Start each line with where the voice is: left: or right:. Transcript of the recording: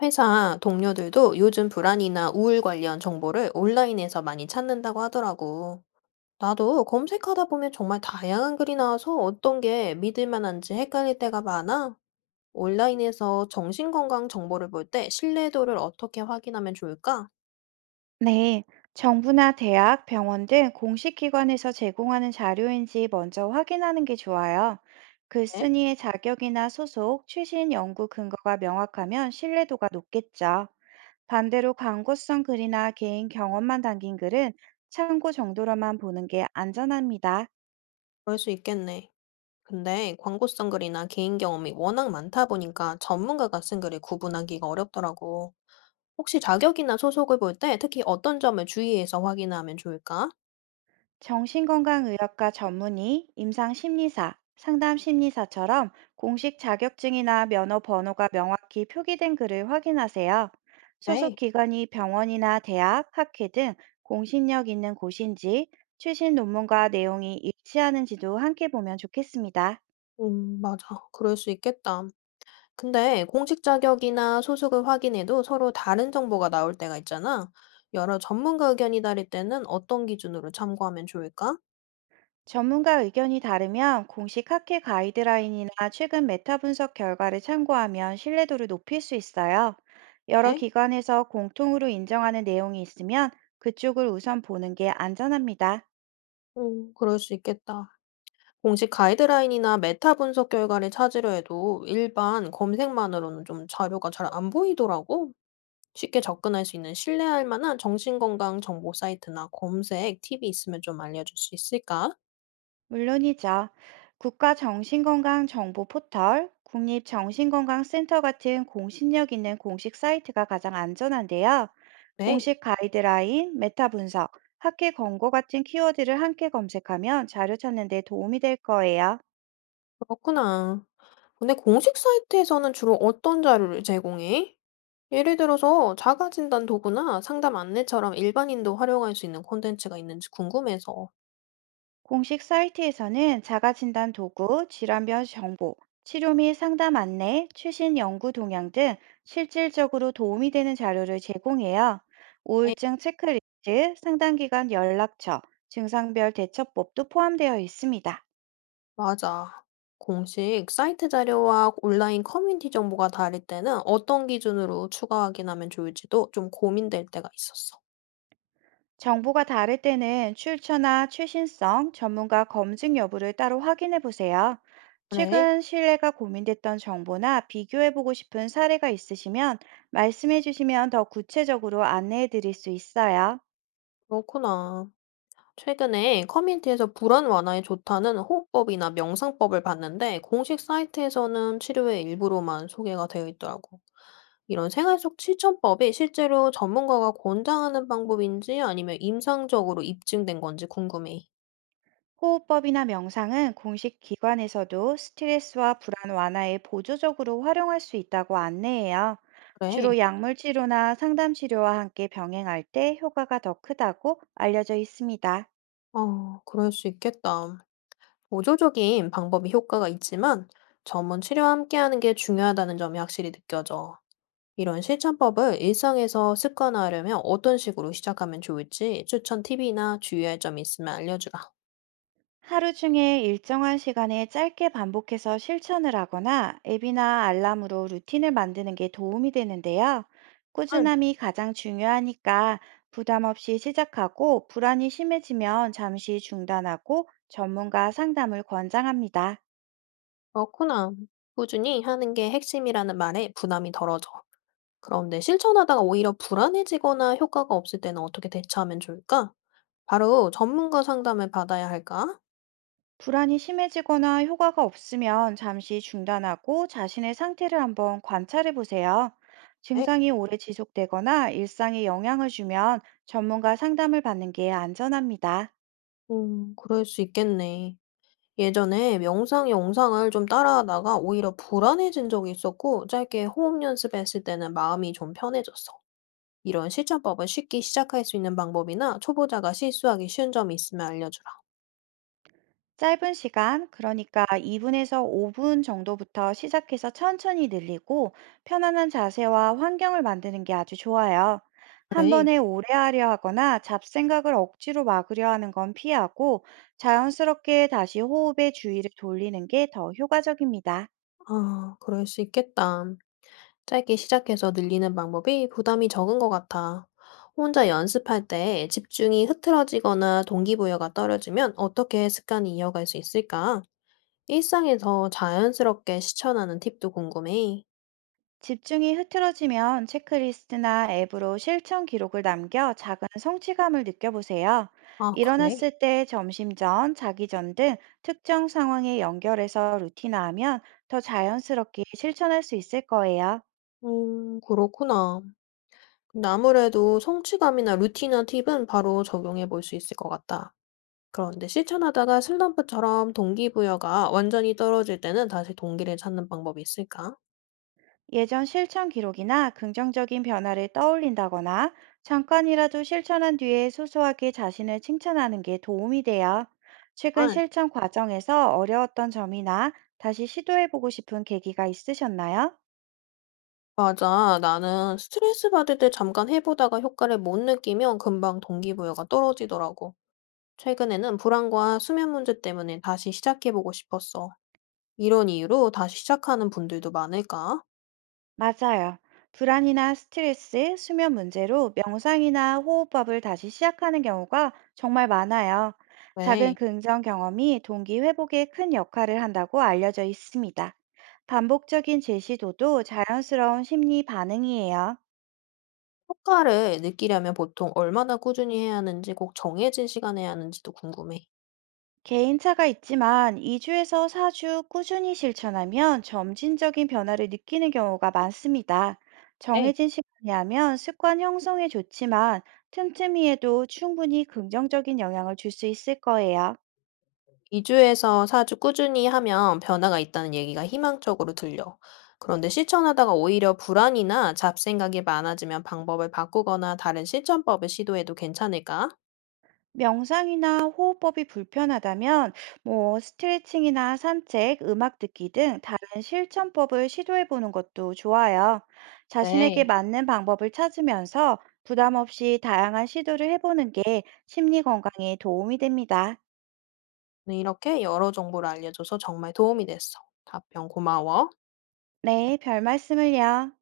left: 회사 동료들도 요즘 불안이나 우울 관련 정보를 온라인에서 많이 찾는다고 하더라고. 나도 검색하다 보면 정말 다양한 글이 나와서 어떤 게 믿을 만한지 헷갈릴 때가 많아. 온라인에서 정신건강 정보를 볼 때 신뢰도를 어떻게 확인하면 좋을까?
right: 네, 정부나 대학, 병원 등 공식 기관에서 제공하는 자료인지 먼저 확인하는 게 좋아요.
left: 네?
right: 글쓴이의 자격이나 소속, 최신 연구 근거가 명확하면 신뢰도가 높겠죠. 반대로 광고성 글이나 개인 경험만 담긴 글은 참고 정도로만 보는 게 안전합니다.
left: 그럴 수 있겠네. 근데 광고성 글이나 개인 경험이 워낙 많다 보니까 전문가가 쓴 글을 구분하기가 어렵더라고. 혹시 자격이나 소속을 볼 때 특히 어떤 점을 주의해서 확인하면 좋을까?
right: 정신건강의학과 전문의, 임상심리사, 상담심리사처럼 공식 자격증이나 면허 번호가 명확히 표기된 글을 확인하세요. 소속
left: 네.
right: 기관이 병원이나 대학, 학회 등 공신력 있는 곳인지 최신 논문과 내용이 일치하는지도 함께 보면 좋겠습니다.
left: 맞아. 그럴 수 있겠다. 근데 공식 자격이나 소속을 확인해도 서로 다른 정보가 나올 때가 있잖아. 여러 전문가 의견이 다를 때는 어떤 기준으로 참고하면 좋을까?
right: 전문가 의견이 다르면 공식 학회 가이드라인이나 최근 메타 분석 결과를 참고하면 신뢰도를 높일 수 있어요. 여러
left: 네?
right: 기관에서 공통으로 인정하는 내용이 있으면 그쪽을 우선 보는 게 안전합니다.
left: 그럴 수 있겠다. 공식 가이드라인이나 메타 분석 결과를 찾으려 해도 일반 검색만으로는 좀 자료가 잘 안 보이더라고. 쉽게 접근할 수 있는 신뢰할 만한 정신건강 정보 사이트나 검색 팁이 있으면 좀 알려줄 수 있을까?
right: 물론이죠. 국가정신건강정보 포털, 국립정신건강센터 같은 공신력 있는 공식 사이트가 가장 안전한데요.
left: 네,
right: 공식 가이드라인, 메타 분석, 학회 권고 같은 키워드를 함께 검색하면 자료 찾는 데 도움이 될 거예요.
left: 그렇구나. 근데 공식 사이트에서는 주로 어떤 자료를 제공해? 예를 들어서 자가진단 도구나 상담 안내처럼 일반인도 활용할 수 있는 콘텐츠가 있는지 궁금해서.
right: 공식 사이트에서는 자가진단 도구, 질환별 정보, 치료 및 상담 안내, 최신 연구 동향 등 실질적으로 도움이 되는 자료를 제공해요.
left: 네.
right: 우울증 체크리스트, 상담기관 연락처, 증상별 대처법도 포함되어 있습니다.
left: 맞아. 공식 사이트 자료와 온라인 커뮤니티 정보가 다를 때는 어떤 기준으로 추가 확인하면 좋을지도 좀 고민될 때가 있었어.
right: 정보가 다를 때는 출처나 최신성, 전문가 검증 여부를 따로 확인해 보세요.
left: 그래,
right: 최근 신뢰가 고민됐던 정보나 비교해 보고 싶은 사례가 있으시면 말씀해 주시면 더 구체적으로 안내해 드릴 수 있어요.
left: 그렇구나. 최근에 커뮤니티에서 불안 완화에 좋다는 호흡법이나 명상법을 봤는데 공식 사이트에서는 치료의 일부로만 소개가 되어 있더라고. 이런 생활 속 실천법이 실제로 전문가가 권장하는 방법인지 아니면 임상적으로 입증된 건지 궁금해.
right: 호흡법이나 명상은 공식 기관에서도 스트레스와 불안 완화에 보조적으로 활용할 수 있다고 안내해요.
left: 그래.
right: 주로 약물 치료나 상담 치료와 함께 병행할 때 효과가 더 크다고 알려져 있습니다.
left: 어, 그럴 수 있겠다. 보조적인 방법이 효과가 있지만 전문 치료와 함께하는 게 중요하다는 점이 확실히 느껴져. 이런 실천법을 일상에서 습관화하려면 어떤 식으로 시작하면 좋을지 추천 팁이나 주의할 점이 있으면 알려주라.
right: 하루 중에 일정한 시간에 짧게 반복해서 실천을 하거나 앱이나 알람으로 루틴을 만드는 게 도움이 되는데요.
left: 응,
right: 꾸준함이 가장 중요하니까 부담 없이 시작하고 불안이 심해지면 잠시 중단하고 전문가 상담을 권장합니다.
left: 그렇구나. 꾸준히 하는 게 핵심이라는 말에 부담이 덜어져. 그런데 실천하다가 오히려 불안해지거나 효과가 없을 때는 어떻게 대처하면 좋을까? 바로 전문가 상담을 받아야 할까?
right: 불안이 심해지거나 효과가 없으면 잠시 중단하고 자신의 상태를 한번 관찰해 보세요.
left: 네.
right: 증상이 오래 지속되거나 일상에 영향을 주면 전문가 상담을 받는 게 안전합니다.
left: 그럴 수 있겠네. 예전에 명상 영상을 좀 따라하다가 오히려 불안해진 적이 있었고, 짧게 호흡 연습했을 때는 마음이 좀 편해졌어. 이런 실천법을 쉽게 시작할 수 있는 방법이나 초보자가 실수하기 쉬운 점이 있으면 알려주라.
right: 짧은 시간, 그러니까 2분에서 5분 정도부터 시작해서 천천히 늘리고 편안한 자세와 환경을 만드는 게 아주 좋아요. 한
left: 그래.
right: 번에 오래 하려 하거나 잡생각을 억지로 막으려 하는 건 피하고 자연스럽게 다시 호흡에 주의를 돌리는 게 더 효과적입니다.
left: 아, 그럴 수 있겠다. 짧게 시작해서 늘리는 방법이 부담이 적은 것 같아. 혼자 연습할 때 집중이 흐트러지거나 동기부여가 떨어지면 어떻게 습관이 이어갈 수 있을까? 일상에서 자연스럽게 실천하는 팁도 궁금해.
right: 집중이 흐트러지면 체크리스트나 앱으로 실천 기록을 남겨 작은 성취감을 느껴보세요.
left: 아, 그래?
right: 일어났을 때, 점심 전, 자기 전 등 특정 상황에 연결해서 루틴화하면 더 자연스럽게 실천할 수 있을 거예요.
left: 그렇구나. 근데 아무래도 성취감이나 루틴이나 팁은 바로 적용해 볼 수 있을 것 같다. 그런데 실천하다가 슬럼프처럼 동기부여가 완전히 떨어질 때는 다시 동기를 찾는 방법이 있을까?
right: 예전 실천 기록이나 긍정적인 변화를 떠올린다거나 잠깐이라도 실천한 뒤에 소소하게 자신을 칭찬하는 게 도움이 돼요. 최근 실천 과정에서 어려웠던 점이나 다시 시도해보고 싶은 계기가 있으셨나요?
left: 맞아. 나는 스트레스 받을 때 잠깐 해보다가 효과를 못 느끼면 금방 동기부여가 떨어지더라고. 최근에는 불안과 수면 문제 때문에 다시 시작해보고 싶었어. 이런 이유로 다시 시작하는 분들도 많을까?
right: 맞아요. 불안이나 스트레스, 수면 문제로 명상이나 호흡법을 다시 시작하는 경우가 정말 많아요. 작은
left: 왜?
right: 긍정 경험이 동기 회복에 큰 역할을 한다고 알려져 있습니다. 반복적인 제시도도 자연스러운 심리 반응이에요.
left: 효과를 느끼려면 보통 얼마나 꾸준히 해야 하는지 꼭 정해진 시간에 해야 하는지도 궁금해.
right: 개인차가 있지만 2주에서 4주 꾸준히 실천하면 점진적인 변화를 느끼는 경우가 많습니다.
left: 네.
right: 정해진 시간이 하면 습관 형성에 좋지만 틈틈이에도 충분히 긍정적인 영향을 줄 수 있을 거예요.
left: 2주에서 4주 꾸준히 하면 변화가 있다는 얘기가 희망적으로 들려. 그런데 실천하다가 오히려 불안이나 잡생각이 많아지면 방법을 바꾸거나 다른 실천법을 시도해도 괜찮을까?
right: 명상이나 호흡법이 불편하다면 스트레칭이나 산책, 음악 듣기 등 다른 실천법을 시도해 보는 것도 좋아요. 자신에게
left: 네,
right: 맞는 방법을 찾으면서 부담 없이 다양한 시도를 해보는 게 심리 건강에 도움이 됩니다.
left: 오늘 이렇게 여러 정보를 알려줘서 정말 도움이 됐어. 답변 고마워.
right: 네, 별 말씀을요.